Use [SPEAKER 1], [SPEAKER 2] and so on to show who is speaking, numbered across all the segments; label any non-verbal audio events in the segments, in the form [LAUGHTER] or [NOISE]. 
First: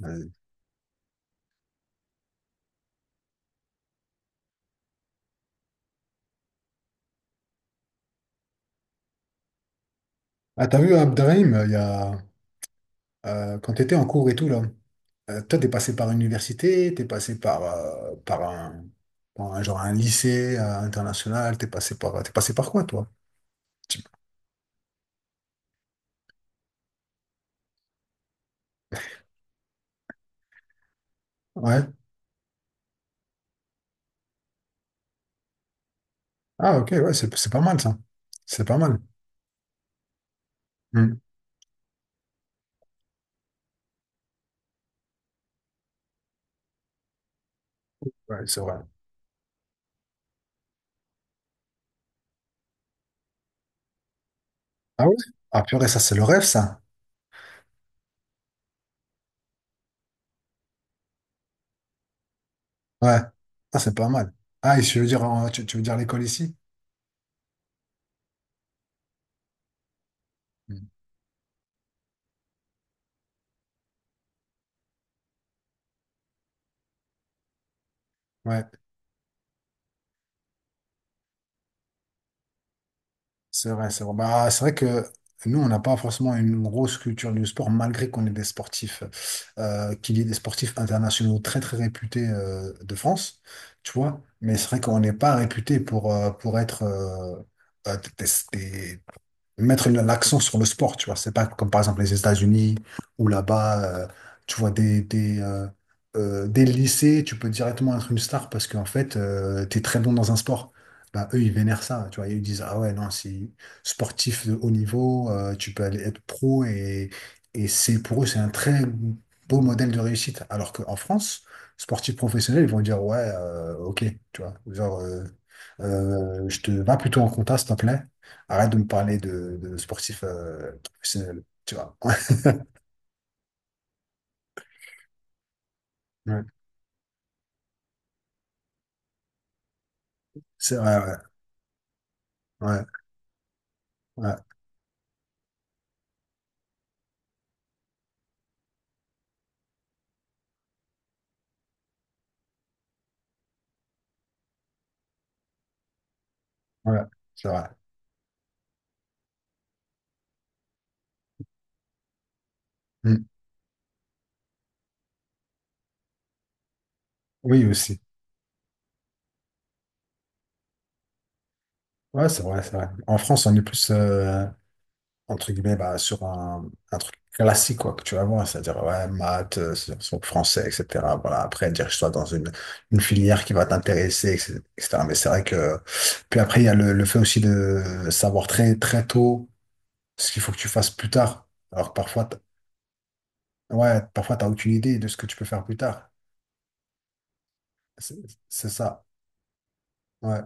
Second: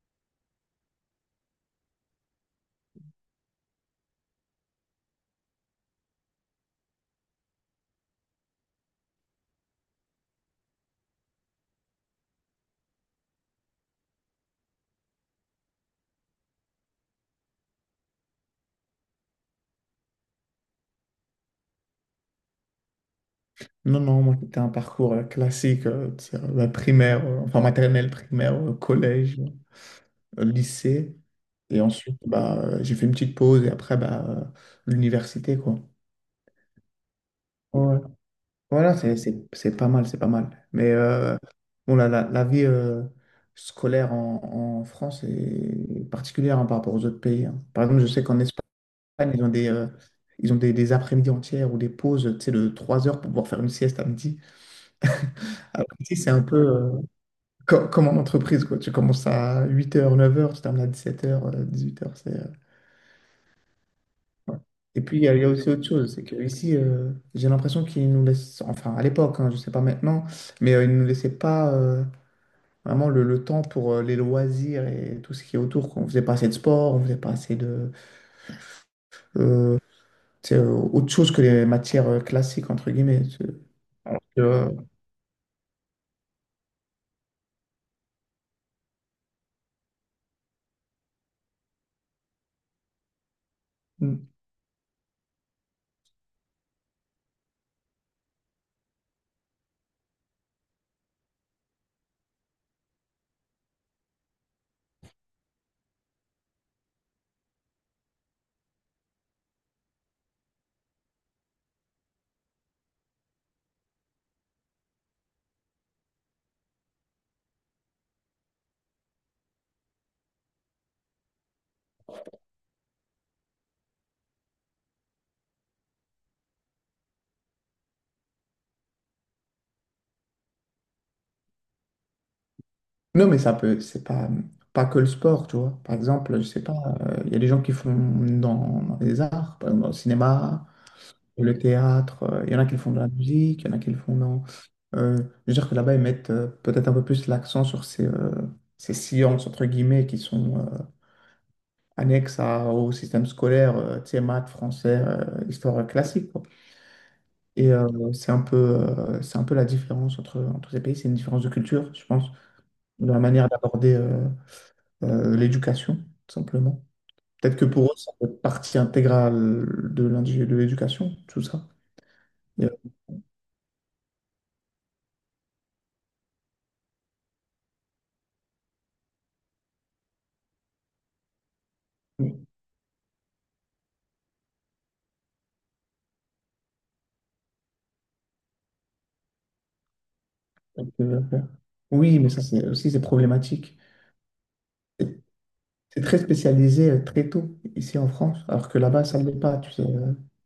[SPEAKER 1] Ouais. Ah, t'as vu Abderrahim, il y a, quand t'étais en cours et tout, là, toi, t'es passé par l'université, t'es passé par, genre un lycée international, t'es passé par quoi, toi?
[SPEAKER 2] Non,
[SPEAKER 1] Tu-
[SPEAKER 2] non, moi, c'était un parcours classique, tu sais, primaire, enfin maternelle, primaire, collège, lycée. Et
[SPEAKER 1] Ouais.
[SPEAKER 2] ensuite, bah, j'ai fait une petite pause et après, bah, l'université, quoi.
[SPEAKER 1] Ah, ok, ouais, c'est pas mal, ça.
[SPEAKER 2] Ouais.
[SPEAKER 1] C'est pas
[SPEAKER 2] Voilà,
[SPEAKER 1] mal.
[SPEAKER 2] c'est pas mal, c'est pas mal. Mais
[SPEAKER 1] Hmm.
[SPEAKER 2] bon, la vie scolaire en France est particulière, hein, par rapport aux autres pays, hein. Par exemple, je sais qu'en
[SPEAKER 1] Ouais, c'est
[SPEAKER 2] Espagne,
[SPEAKER 1] vrai.
[SPEAKER 2] ils ont des, euh, ils ont des après-midi entières ou des pauses, tu sais, de 3 heures pour pouvoir faire une sieste à midi.
[SPEAKER 1] Ah ouais? Ah, purée,
[SPEAKER 2] Alors
[SPEAKER 1] ça, c'est
[SPEAKER 2] ici,
[SPEAKER 1] le
[SPEAKER 2] c'est
[SPEAKER 1] rêve,
[SPEAKER 2] un peu...
[SPEAKER 1] ça.
[SPEAKER 2] euh, Co- comme en entreprise, quoi. Tu commences à 8 heures, 9 heures, tu termines à 17h, 18h.
[SPEAKER 1] Ouais. Ah, c'est pas mal.
[SPEAKER 2] Ouais.
[SPEAKER 1] Ah, et tu
[SPEAKER 2] Et
[SPEAKER 1] veux
[SPEAKER 2] puis,
[SPEAKER 1] dire,
[SPEAKER 2] il y, a il y a aussi
[SPEAKER 1] tu veux
[SPEAKER 2] autre
[SPEAKER 1] dire
[SPEAKER 2] chose,
[SPEAKER 1] l'école
[SPEAKER 2] c'est
[SPEAKER 1] ici?
[SPEAKER 2] qu'ici, j'ai l'impression qu'ils nous laissent, enfin à l'époque, hein, je ne sais pas maintenant, mais
[SPEAKER 1] Hmm.
[SPEAKER 2] ils ne nous laissaient pas vraiment le temps pour les loisirs et tout ce qui est autour, quoi. On ne faisait pas assez de sport, on ne faisait pas assez de...
[SPEAKER 1] Ouais.
[SPEAKER 2] euh, tu sais, euh, autre chose que les matières classiques, entre guillemets.
[SPEAKER 1] C'est vrai, c'est vrai.
[SPEAKER 2] Alors
[SPEAKER 1] Bah, c'est
[SPEAKER 2] que,
[SPEAKER 1] vrai que nous, on n'a pas forcément une grosse culture du sport, malgré qu'on est des sportifs, qu'il y ait des sportifs internationaux très, très réputés de France, tu
[SPEAKER 2] euh,
[SPEAKER 1] vois. Mais c'est vrai qu'on n'est pas réputé pour être euh, des, mettre l'accent sur le sport, tu vois. C'est pas comme par exemple les États-Unis où là-bas, tu vois des lycées, tu peux directement être une star parce qu'en fait, t'es très bon dans un sport. Bah, eux, ils vénèrent ça, tu vois. Ils disent, ah ouais, non, si sportif de haut niveau, tu peux aller être pro et c'est pour eux, c'est un très beau modèle de réussite. Alors qu'en France, sportif professionnel, ils vont dire, ouais, ok, tu vois. Genre, je te va plutôt en compta, s'il te plaît. Arrête de me parler de sportifs professionnels, tu vois. [LAUGHS]
[SPEAKER 2] Non, mais c'est pas que le sport, tu vois. Par exemple, je
[SPEAKER 1] Ouais,
[SPEAKER 2] sais pas, il y a des gens qui font dans les arts, par exemple dans le cinéma,
[SPEAKER 1] c'est vrai, ouais,
[SPEAKER 2] le théâtre, il y en a qui le
[SPEAKER 1] ouais,
[SPEAKER 2] font dans la musique, il y en a qui le font
[SPEAKER 1] ouais,
[SPEAKER 2] dans. Je veux dire que là-bas, ils mettent peut-être un peu plus l'accent sur ces sciences, entre guillemets, qui sont annexes au système scolaire, tu sais, maths, français, histoire classique, quoi.
[SPEAKER 1] ouais, c'est vrai.
[SPEAKER 2] Et c'est un peu la différence entre, entre ces pays, c'est une différence de culture, je pense, dans la
[SPEAKER 1] Mm.
[SPEAKER 2] manière d'aborder l'éducation, tout simplement. Peut-être
[SPEAKER 1] Oui,
[SPEAKER 2] que pour eux,
[SPEAKER 1] aussi.
[SPEAKER 2] ça fait partie intégrale de de l'éducation, tout ça.
[SPEAKER 1] Ouais, c'est vrai,
[SPEAKER 2] Il y a-
[SPEAKER 1] c'est vrai. En France, on est plus, entre guillemets, bah, sur un truc classique, quoi, que tu vas voir, c'est-à-dire, ouais, maths, sur français, etc. Voilà, après, dirige-toi dans
[SPEAKER 2] il y
[SPEAKER 1] une filière qui va t'intéresser, etc. Mais c'est vrai que, puis après, il y a le fait aussi de savoir très, très tôt ce qu'il faut que tu
[SPEAKER 2] a-
[SPEAKER 1] fasses plus tard. Alors, que
[SPEAKER 2] Oui, mais
[SPEAKER 1] parfois,
[SPEAKER 2] ça c'est aussi c'est problématique.
[SPEAKER 1] Ouais, parfois, t'as aucune idée de ce
[SPEAKER 2] C'est
[SPEAKER 1] que tu peux faire plus
[SPEAKER 2] c'est
[SPEAKER 1] tard.
[SPEAKER 2] très spécialisé très tôt ici en
[SPEAKER 1] C'est
[SPEAKER 2] France, alors
[SPEAKER 1] c'est
[SPEAKER 2] que là-bas
[SPEAKER 1] ça.
[SPEAKER 2] ça ne l'est pas, tu sais.
[SPEAKER 1] Ouais.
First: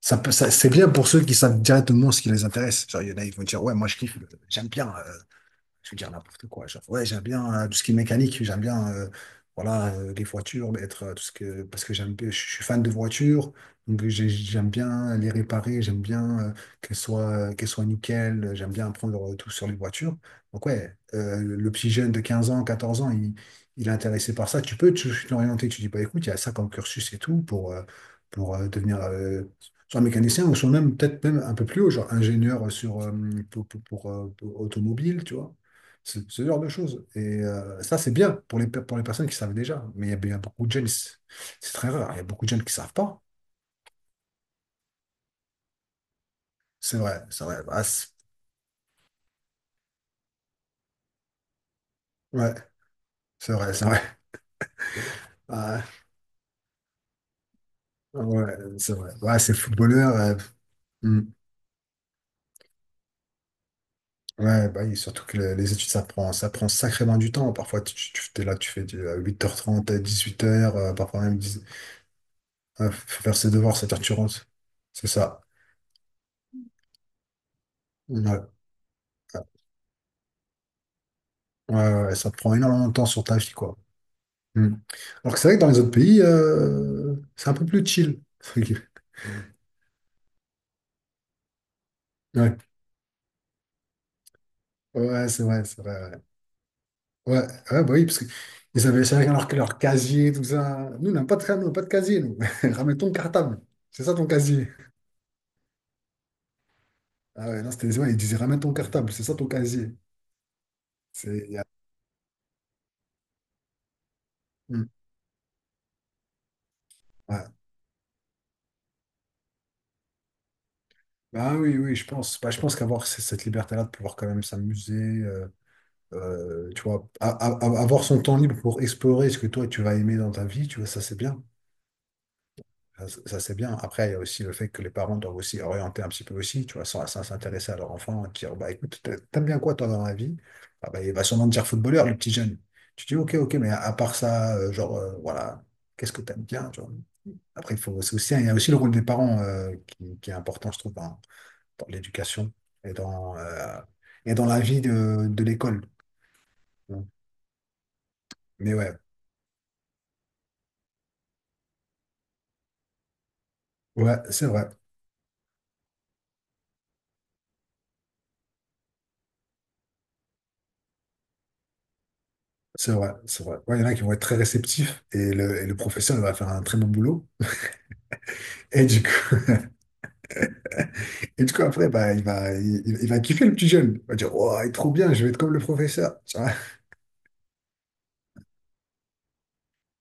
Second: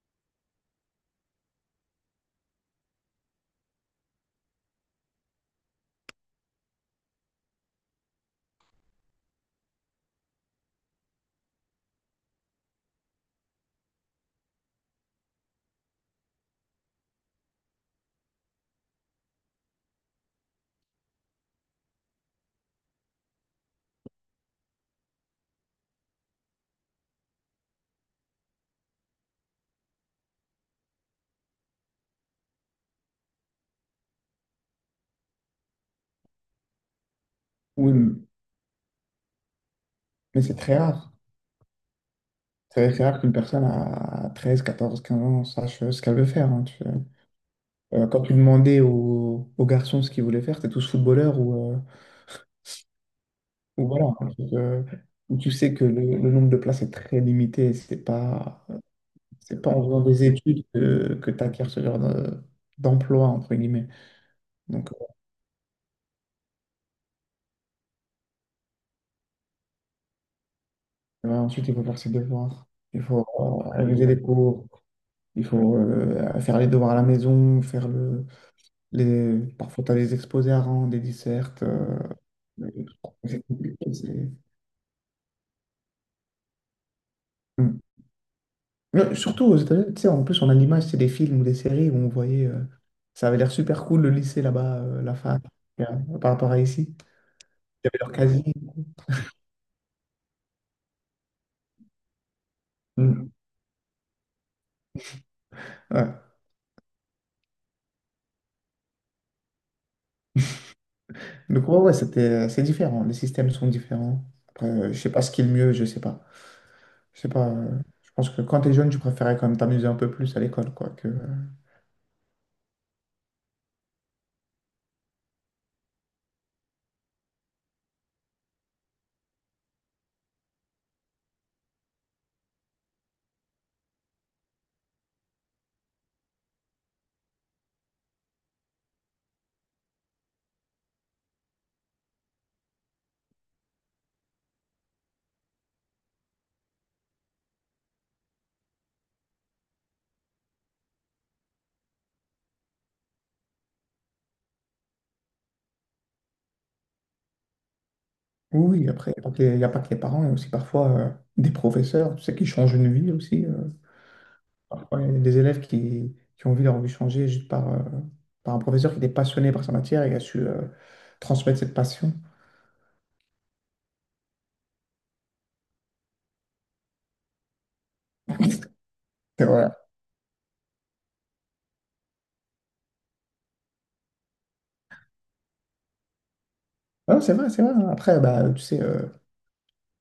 [SPEAKER 1] C'est bien pour ceux qui savent directement ce qui les intéresse. Genre, il y en a, ils vont dire, ouais, moi, je kiffe, j'aime bien. Je veux dire n'importe quoi. Genre, ouais, j'aime bien tout ce qui est mécanique, j'aime bien voilà, les voitures, être, tout ce que, parce que je suis fan de voitures, j'aime bien les réparer, j'aime bien qu'elles soient nickel, j'aime bien apprendre tout sur les voitures. Donc, ouais, le petit jeune de 15 ans, 14 ans, il est intéressé par ça. L'orienter, tu dis, bah écoute, il y a ça comme cursus et tout pour devenir soit mécanicien ou soit même peut-être même un peu plus haut, genre ingénieur sur, pour automobile, tu vois. Ce genre de choses. Et
[SPEAKER 2] Oui,
[SPEAKER 1] ça, c'est
[SPEAKER 2] mais
[SPEAKER 1] bien pour les, pour les personnes qui savent déjà. Mais il y a
[SPEAKER 2] c'est
[SPEAKER 1] beaucoup de
[SPEAKER 2] très
[SPEAKER 1] jeunes,
[SPEAKER 2] rare.
[SPEAKER 1] c'est très rare. Il y a beaucoup de jeunes qui savent
[SPEAKER 2] C'est très rare
[SPEAKER 1] pas.
[SPEAKER 2] qu'une personne à 13, 14, 15 ans sache ce qu'elle veut faire, hein, tu sais.
[SPEAKER 1] C'est vrai, c'est vrai.
[SPEAKER 2] Quand tu demandais aux garçons ce qu'ils voulaient faire, c'était tous footballeurs ou, euh,
[SPEAKER 1] Ouais, c'est vrai, c'est
[SPEAKER 2] Ou
[SPEAKER 1] vrai.
[SPEAKER 2] voilà, un
[SPEAKER 1] [LAUGHS]
[SPEAKER 2] truc, où tu sais que
[SPEAKER 1] Ah,
[SPEAKER 2] le nombre de places est très limité, c'est
[SPEAKER 1] ouais,
[SPEAKER 2] pas,
[SPEAKER 1] c'est vrai. Ouais, c'est
[SPEAKER 2] c'est pas en faisant
[SPEAKER 1] footballeur.
[SPEAKER 2] des études que,
[SPEAKER 1] Hmm.
[SPEAKER 2] que tu acquiers ce genre d'emploi, entre guillemets.
[SPEAKER 1] Ouais, bah,
[SPEAKER 2] Donc,
[SPEAKER 1] oui, surtout que les études, ça prend sacrément du temps. Parfois, t'es là, tu fais du, à 8h30, à 18h, parfois même
[SPEAKER 2] ouais,
[SPEAKER 1] 10,
[SPEAKER 2] ensuite, il faut faire ses devoirs,
[SPEAKER 1] ouais,
[SPEAKER 2] il
[SPEAKER 1] faut
[SPEAKER 2] faut
[SPEAKER 1] faire ses devoirs, 7h,
[SPEAKER 2] réviser
[SPEAKER 1] tu
[SPEAKER 2] les
[SPEAKER 1] rentres.
[SPEAKER 2] cours,
[SPEAKER 1] C'est ça.
[SPEAKER 2] il faut faire les devoirs à la maison, faire le,
[SPEAKER 1] Ouais,
[SPEAKER 2] les, parfois tu as des exposés à rendre, des dissertes.
[SPEAKER 1] ouais, ouais, ça te prend énormément de temps sur ta
[SPEAKER 2] C'est
[SPEAKER 1] vie, quoi.
[SPEAKER 2] compliqué.
[SPEAKER 1] Hmm. Alors que c'est vrai que dans les autres pays, c'est un peu
[SPEAKER 2] Hmm.
[SPEAKER 1] plus chill. [LAUGHS]
[SPEAKER 2] Mais surtout aux États-Unis, tu sais, en plus, on a l'image, c'est des films ou des séries où on voyait,
[SPEAKER 1] Ouais,
[SPEAKER 2] ça avait l'air super cool le lycée là-bas, la
[SPEAKER 1] ouais, c'est
[SPEAKER 2] fac,
[SPEAKER 1] vrai, c'est
[SPEAKER 2] euh,
[SPEAKER 1] vrai.
[SPEAKER 2] par rapport à ici.
[SPEAKER 1] Ouais, ouais, ouais,
[SPEAKER 2] Il y
[SPEAKER 1] bah
[SPEAKER 2] avait
[SPEAKER 1] oui,
[SPEAKER 2] leur
[SPEAKER 1] parce que
[SPEAKER 2] casier.
[SPEAKER 1] ils avaient chacun leur casier, tout ça. Nous, on n'a pas de, nous, on n'a pas de casier, nous. [LAUGHS] Ramène ton
[SPEAKER 2] Mm.
[SPEAKER 1] cartable. C'est ça ton casier.
[SPEAKER 2] Ouais.
[SPEAKER 1] Ah ouais, non, c'était, ouais, ils disaient ramène ton cartable, c'est ça ton casier. C'est, y a-
[SPEAKER 2] Donc, ouais, ouais, c'est différent. Les systèmes sont différents. Après,
[SPEAKER 1] Hmm.
[SPEAKER 2] je sais pas ce qui est le mieux, je sais pas. Je sais
[SPEAKER 1] Ouais.
[SPEAKER 2] pas. Je pense que quand t'es jeune, tu préférais quand même t'amuser un peu plus à l'école, quoi.
[SPEAKER 1] Bah oui, oui, je pense. Bah, je pense qu'avoir cette liberté-là de pouvoir quand même s'amuser, euh, tu vois, avoir son temps libre pour explorer ce que toi tu vas aimer dans ta vie, tu vois, ça c'est bien. Ça, c'est bien. Après, il y a aussi le fait que les parents doivent aussi orienter un petit peu aussi, tu vois, sans, sans s'intéresser à leur enfant, dire, bah écoute, t'aimes bien quoi toi dans la vie? Ah, bah, il va sûrement te dire footballeur, le petit jeune. Tu dis, ok, ok, mais à part ça, genre, voilà, qu'est-ce que t'aimes bien, tu vois? Après, il faut, c'est aussi, il y a aussi le rôle des parents qui est important, je trouve, dans, dans l'éducation et dans, euh, et dans la vie de l'école. Mais
[SPEAKER 2] Oui, oui,
[SPEAKER 1] ouais,
[SPEAKER 2] après, il n'y a pas que les y a pas que les parents, il y a aussi parfois des professeurs, tu sais, qui changent une vie aussi.
[SPEAKER 1] ouais, c'est vrai,
[SPEAKER 2] Parfois, il y a des élèves qui ont vu leur vie changer juste par un professeur qui était passionné par sa matière et qui a su transmettre cette passion.
[SPEAKER 1] c'est vrai, c'est vrai. Ouais, il y en a qui vont être très réceptifs et le professeur il va faire un très bon boulot. Et du coup,
[SPEAKER 2] [LAUGHS] C'est vrai.
[SPEAKER 1] [LAUGHS] et du coup après, bah, il va kiffer le petit jeune. Il va dire, oh, il est trop bien, je vais être comme le professeur. Tu vois.
[SPEAKER 2] Non, c'est vrai, c'est vrai. Après, bah, tu sais,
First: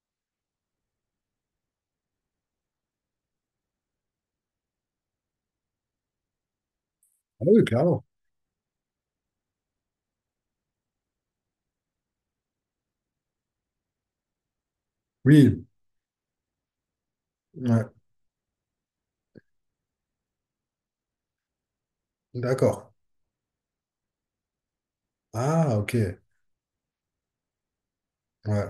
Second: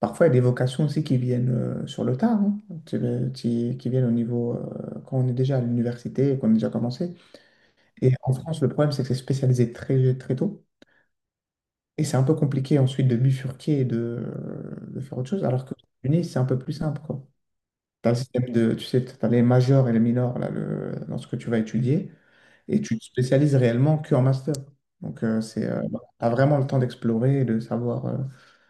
[SPEAKER 2] parfois, il y a des vocations aussi qui viennent sur le tard, hein, qui viennent au niveau, quand on est déjà à l'université et qu'on a déjà commencé.
[SPEAKER 1] Ah oui, clairement.
[SPEAKER 2] Et en France, le problème, c'est que c'est spécialisé très, très tôt. Et c'est un peu compliqué ensuite de bifurquer et de faire autre chose,
[SPEAKER 1] Oui,
[SPEAKER 2] alors que aux États-Unis, c'est un peu plus simple, quoi.
[SPEAKER 1] ouais,
[SPEAKER 2] T'as le système de, tu sais, t'as les majors et les minors là, dans ce que tu vas étudier, et
[SPEAKER 1] d'accord.
[SPEAKER 2] tu te spécialises réellement que en master. Donc,
[SPEAKER 1] Ah, ok.
[SPEAKER 2] t'as vraiment le temps d'explorer et de savoir
[SPEAKER 1] Ouais,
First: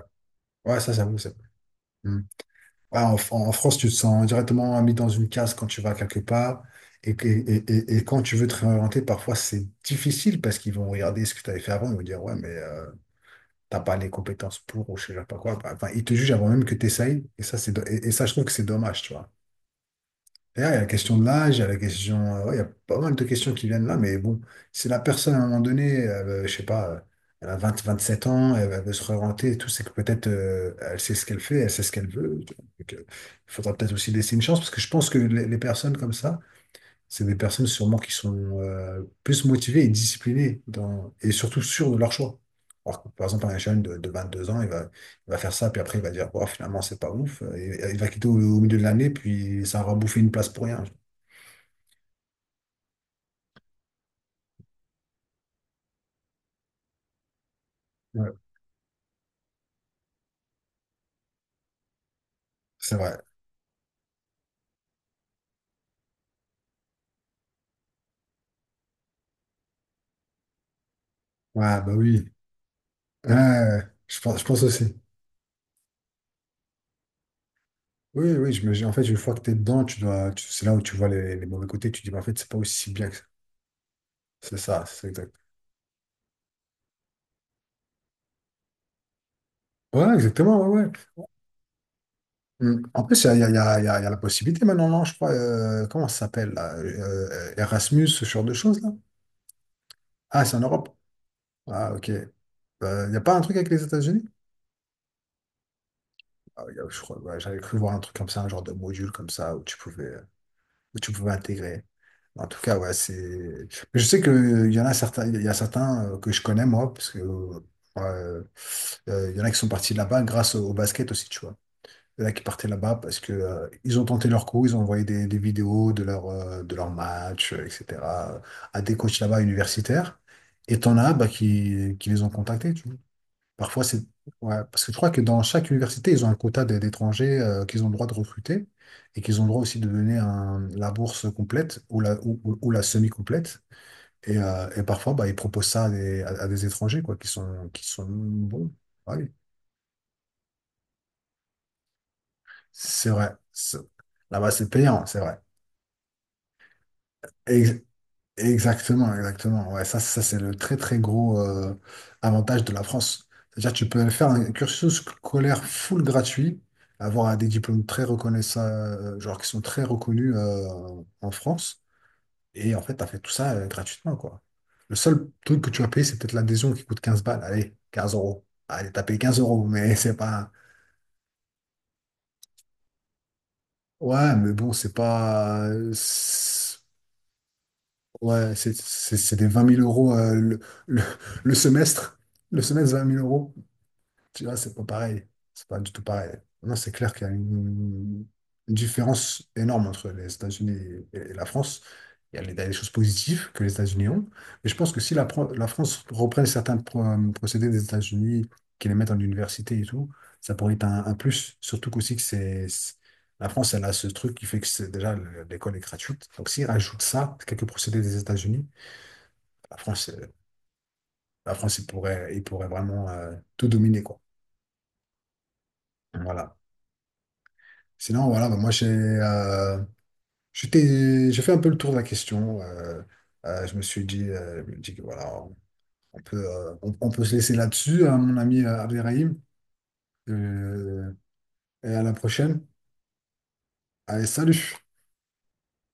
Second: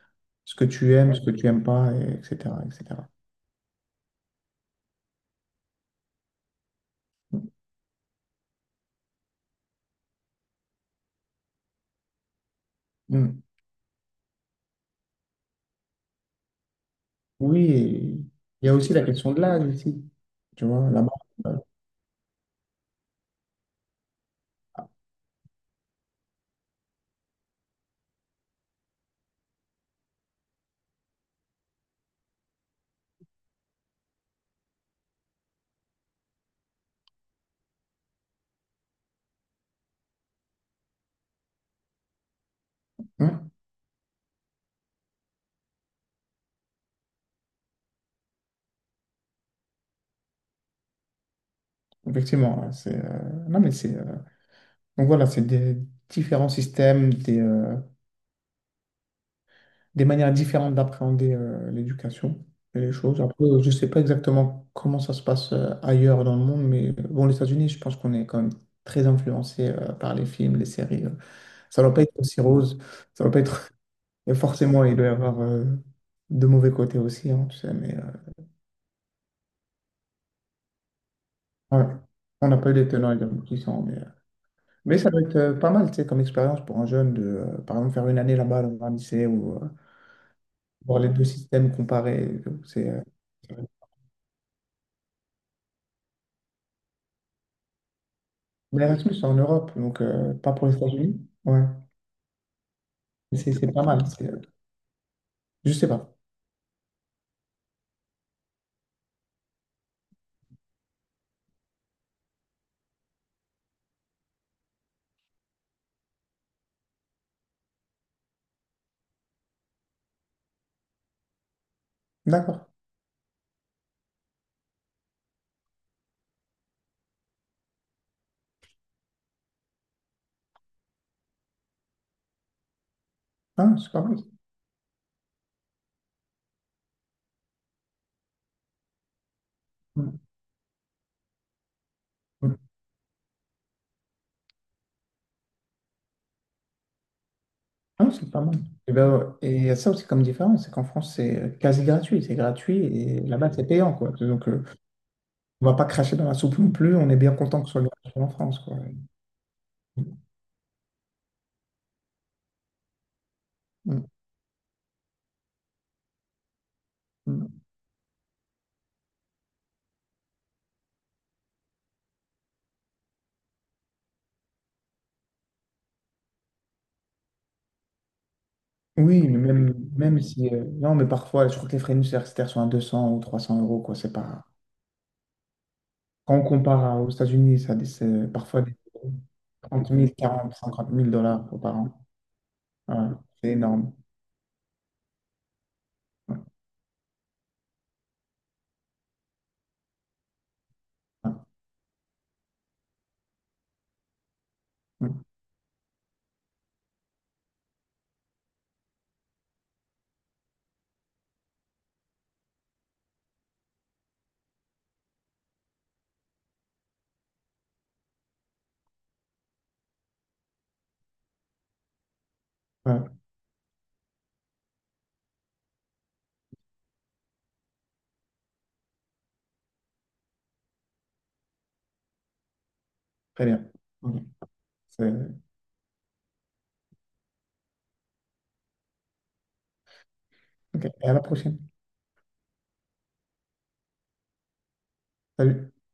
[SPEAKER 2] ce que
[SPEAKER 1] ouais, ça,
[SPEAKER 2] tu aimes,
[SPEAKER 1] j'avoue,
[SPEAKER 2] ce
[SPEAKER 1] ça.
[SPEAKER 2] que tu aimes pas, et
[SPEAKER 1] Hmm.
[SPEAKER 2] etc.,
[SPEAKER 1] Ouais,
[SPEAKER 2] etc.
[SPEAKER 1] en France, tu te sens directement mis dans une case quand tu vas quelque part. Et quand tu veux te réorienter, parfois, c'est difficile parce qu'ils vont regarder ce que tu avais fait avant. Ils vont dire, ouais, mais
[SPEAKER 2] Mm.
[SPEAKER 1] t'as pas les compétences pour ou je sais pas quoi. Enfin, ils te jugent avant même que tu essayes.
[SPEAKER 2] Oui,
[SPEAKER 1] Et
[SPEAKER 2] et
[SPEAKER 1] ça, je trouve que c'est
[SPEAKER 2] il y a aussi
[SPEAKER 1] dommage,
[SPEAKER 2] la
[SPEAKER 1] tu vois.
[SPEAKER 2] question de l'âge ici. Tu
[SPEAKER 1] D'ailleurs, il y a la
[SPEAKER 2] vois, là-bas.
[SPEAKER 1] question de l'âge,
[SPEAKER 2] euh,
[SPEAKER 1] il y a la question, ouais, il y a pas mal de questions qui viennent là, mais bon, si la personne à un moment donné, elle, je sais pas, elle a 27 ans, elle, elle veut se réorienter et tout, c'est que peut-être elle sait ce qu'elle fait, elle sait ce qu'elle veut. Tu vois. Donc, il faudra peut-être aussi laisser une chance, parce que je pense que les personnes comme ça, c'est des personnes sûrement qui sont plus motivées et disciplinées dans, et surtout sûres de leur choix. Alors que, par exemple,
[SPEAKER 2] hein,
[SPEAKER 1] un jeune de 2 ans, il va faire ça, puis après, il va dire, bon, finalement, c'est pas ouf. Il va quitter au, au milieu de l'année, puis ça aura bouffé une place pour rien.
[SPEAKER 2] effectivement, hein, c'est. Non, mais c'est. Donc voilà, c'est des différents systèmes, des euh,
[SPEAKER 1] Ouais,
[SPEAKER 2] des manières différentes d'appréhender l'éducation et les
[SPEAKER 1] c'est vrai.
[SPEAKER 2] choses. Après, je ne sais pas exactement comment ça se passe ailleurs dans le monde, mais bon, les États-Unis, je pense qu'on est quand même très influencé par les films, les séries.
[SPEAKER 1] Ouais,
[SPEAKER 2] Ça ne
[SPEAKER 1] bah
[SPEAKER 2] doit pas être
[SPEAKER 1] oui.
[SPEAKER 2] aussi rose, ça ne doit
[SPEAKER 1] Ouais, ouais,
[SPEAKER 2] pas être. [LAUGHS]
[SPEAKER 1] ouais. Je
[SPEAKER 2] Et
[SPEAKER 1] pense, je pense
[SPEAKER 2] forcément,
[SPEAKER 1] aussi.
[SPEAKER 2] il doit y avoir de mauvais côtés aussi, hein, tu sais, mais
[SPEAKER 1] Oui, oui, en fait, une fois que tu es dedans, c'est là où tu vois les mauvais
[SPEAKER 2] ouais.
[SPEAKER 1] côtés, tu te dis, mais en fait,
[SPEAKER 2] On
[SPEAKER 1] c'est pas
[SPEAKER 2] n'a pas eu les
[SPEAKER 1] aussi bien
[SPEAKER 2] tenants
[SPEAKER 1] que
[SPEAKER 2] et
[SPEAKER 1] ça.
[SPEAKER 2] les aboutissants, mais, euh,
[SPEAKER 1] C'est ça,
[SPEAKER 2] mais
[SPEAKER 1] c'est
[SPEAKER 2] ça doit
[SPEAKER 1] exact.
[SPEAKER 2] être pas mal, tu sais, comme expérience pour un jeune de, par exemple, faire une année là-bas dans un lycée ou
[SPEAKER 1] Ouais, exactement, ouais, ouais.
[SPEAKER 2] voir les deux systèmes comparés.
[SPEAKER 1] Hum.
[SPEAKER 2] C'est euh,
[SPEAKER 1] En plus, il y a, il y a- il y a- il y a- il y a la possibilité maintenant, non, je crois, comment ça s'appelle, là, Erasmus, ce genre de choses,
[SPEAKER 2] Mais
[SPEAKER 1] là?
[SPEAKER 2] Erasmus, c'est en Europe, donc
[SPEAKER 1] Ah,
[SPEAKER 2] pas
[SPEAKER 1] c'est en
[SPEAKER 2] pour les
[SPEAKER 1] Europe.
[SPEAKER 2] États-Unis. Ouais,
[SPEAKER 1] Ah, ok. Il n'y a pas un
[SPEAKER 2] c'est
[SPEAKER 1] truc avec
[SPEAKER 2] c'est
[SPEAKER 1] les
[SPEAKER 2] pas mal.
[SPEAKER 1] États-Unis?
[SPEAKER 2] Je sais pas.
[SPEAKER 1] Je crois, ouais, j'avais cru voir un truc comme ça, un genre de module comme ça, où tu pouvais. Que tu pouvais intégrer. En tout cas, ouais, c'est. Je sais qu'il y en a certains, il y a certains que je connais moi, parce que il y en a qui sont partis de là-bas grâce au, au basket aussi, tu vois. Il y en a qui
[SPEAKER 2] D'accord.
[SPEAKER 1] partaient là-bas parce que ils ont tenté leur coup, ils ont envoyé des vidéos de leur match, etc. à des coachs là-bas universitaires. Et t'en as bah, qui les ont contactés, tu vois.
[SPEAKER 2] Ah,
[SPEAKER 1] Parfois,
[SPEAKER 2] c'est
[SPEAKER 1] c'est...
[SPEAKER 2] pas mal.
[SPEAKER 1] Ouais, parce que je crois que dans chaque université, ils ont un quota d'étrangers qu'ils ont le droit de recruter et qu'ils ont le droit aussi de donner
[SPEAKER 2] Mm.
[SPEAKER 1] la bourse complète ou la, ou,
[SPEAKER 2] Mm.
[SPEAKER 1] ou la semi-complète. Et parfois, bah, ils proposent ça à des, à des étrangers quoi, qui
[SPEAKER 2] Ah,
[SPEAKER 1] sont
[SPEAKER 2] c'est pas mal.
[SPEAKER 1] bons.
[SPEAKER 2] Et,
[SPEAKER 1] Ouais,
[SPEAKER 2] ben, ouais.
[SPEAKER 1] oui.
[SPEAKER 2] Et il y a ça aussi comme différence, c'est qu'en France, c'est quasi gratuit. C'est gratuit
[SPEAKER 1] C'est
[SPEAKER 2] et
[SPEAKER 1] vrai.
[SPEAKER 2] là-bas, c'est payant, quoi. Donc,
[SPEAKER 1] Là-bas, c'est payant, c'est vrai.
[SPEAKER 2] on va pas cracher dans la soupe non plus. On est bien content que ce soit gratuit en France, quoi.
[SPEAKER 1] Exactement, exactement. Ouais, ça c'est le très très gros avantage de la France. C'est-à-dire que tu
[SPEAKER 2] Mm.
[SPEAKER 1] peux faire un cursus scolaire full gratuit, avoir des
[SPEAKER 2] Mm.
[SPEAKER 1] diplômes très reconnaissables, genre qui sont très reconnus en France, et en fait, tu as fait tout ça gratuitement, quoi. Le seul truc que tu vas payer, c'est peut-être l'adhésion qui coûte 15 balles. Allez, 15 euros. Allez, t'as payé
[SPEAKER 2] Oui, mais
[SPEAKER 1] 15 euros,
[SPEAKER 2] même,
[SPEAKER 1] mais [LAUGHS] c'est
[SPEAKER 2] même si...
[SPEAKER 1] pas.
[SPEAKER 2] Non, mais parfois, je crois que les frais universitaires sont à 200 ou 300 euros, quoi. C'est
[SPEAKER 1] Ouais,
[SPEAKER 2] pas.
[SPEAKER 1] mais bon, c'est pas.
[SPEAKER 2] Quand on compare aux États-Unis, ça, c'est
[SPEAKER 1] Ouais,
[SPEAKER 2] parfois des
[SPEAKER 1] c'est des vingt mille
[SPEAKER 2] 30
[SPEAKER 1] euros
[SPEAKER 2] 000, 40, 50
[SPEAKER 1] le,
[SPEAKER 2] mille dollars
[SPEAKER 1] le
[SPEAKER 2] par an.
[SPEAKER 1] semestre. Le semestre, vingt mille
[SPEAKER 2] Voilà. C'est
[SPEAKER 1] euros.
[SPEAKER 2] énorme.
[SPEAKER 1] Tu vois, c'est pas pareil. C'est pas du tout pareil.
[SPEAKER 2] Ouais.
[SPEAKER 1] Non, c'est clair qu'il y a une différence énorme entre les États-Unis
[SPEAKER 2] Ouais.
[SPEAKER 1] et la France. Il y a il y a des choses positives que les États-Unis ont. Mais je pense que
[SPEAKER 2] Ouais.
[SPEAKER 1] si la France reprenne certains procédés des États-Unis, qui les mettent en université et tout, ça pourrait être un plus. Surtout qu'aussi que c'est- La France, elle a ce truc qui fait que c'est déjà l'école est gratuite. Donc s'ils rajoutent ça, quelques procédés des États-Unis, la France, euh, la France, il pourrait vraiment
[SPEAKER 2] Ouais.
[SPEAKER 1] tout dominer, quoi. Voilà. Sinon, voilà, bah, moi j'ai j'ai fait un peu le tour de la question.
[SPEAKER 2] Très bien.
[SPEAKER 1] Je me suis
[SPEAKER 2] Ok.
[SPEAKER 1] dit, je me dis que voilà,
[SPEAKER 2] C'est-
[SPEAKER 1] on peut se laisser là-dessus, hein, mon ami Abderrahim.
[SPEAKER 2] ok. Et
[SPEAKER 1] Euh,
[SPEAKER 2] à la prochaine.
[SPEAKER 1] et à la prochaine. Allez, salut!
[SPEAKER 2] Salut.